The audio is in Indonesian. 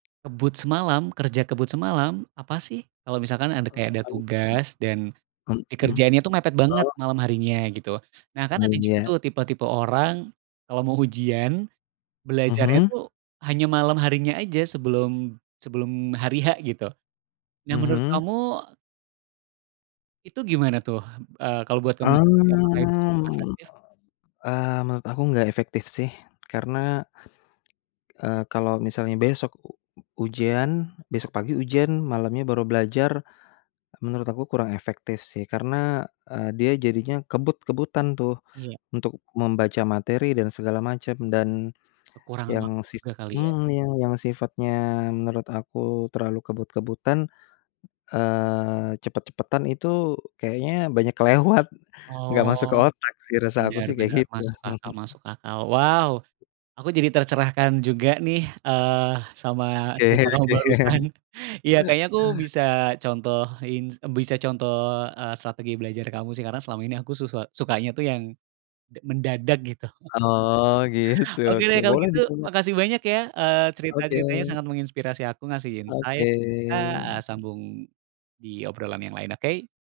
Kebut semalam, kerja kebut semalam, apa sih. Kalo misalkan ada kayak ada Mhm. tugas dan Mhm, dikerjainnya tuh mepet banget, oh. malam harinya gitu. Nah, kan Oh ada juga ya. tuh tipe-tipe orang kalo mau ujian, belajarnya Mhm. tuh hanya malam harinya aja, sebelum sebelum hari H gitu. Nah, menurut Mhm. kamu itu gimana tuh eee, kalau buat kamu sendiri apakah itu cukup Mmm, efektif? eee, menurut aku enggak efektif sih karena eee, kalau misalnya besok ujian, besok pagi ujian, malamnya baru belajar, menurut aku kurang efektif sih karena eee, dia jadinya kebut-kebutan tuh, Iya. untuk membaca materi dan segala macam dan Kekurangan yang waktu sif juga kali ya. mhm, yang sifatnya menurut aku terlalu kebut-kebutan, eee, cepet-cepetan itu kayaknya banyak kelewat enggak masuk ke Oh, otak sih, rasa aku benar sih kayak benar gitu. masuk akal masuk akal. Wow, aku jadi tercerahkan juga nih eee, sama Oke cerita kamu barusan. oke. Ya kayaknya aku bisa contohin bisa contoh eee, strategi belajar kamu sih, karena selama ini aku susa sukanya tuh yang d mendadak gitu. Oh gitu Oke oke, deh kalau boleh gitu, dicoba. makasih banyak ya, eee, Oke. cerita-ceritanya sangat menginspirasi aku, ngasih Oke. insight. Heeh sambung di obrolan yang lain, oke.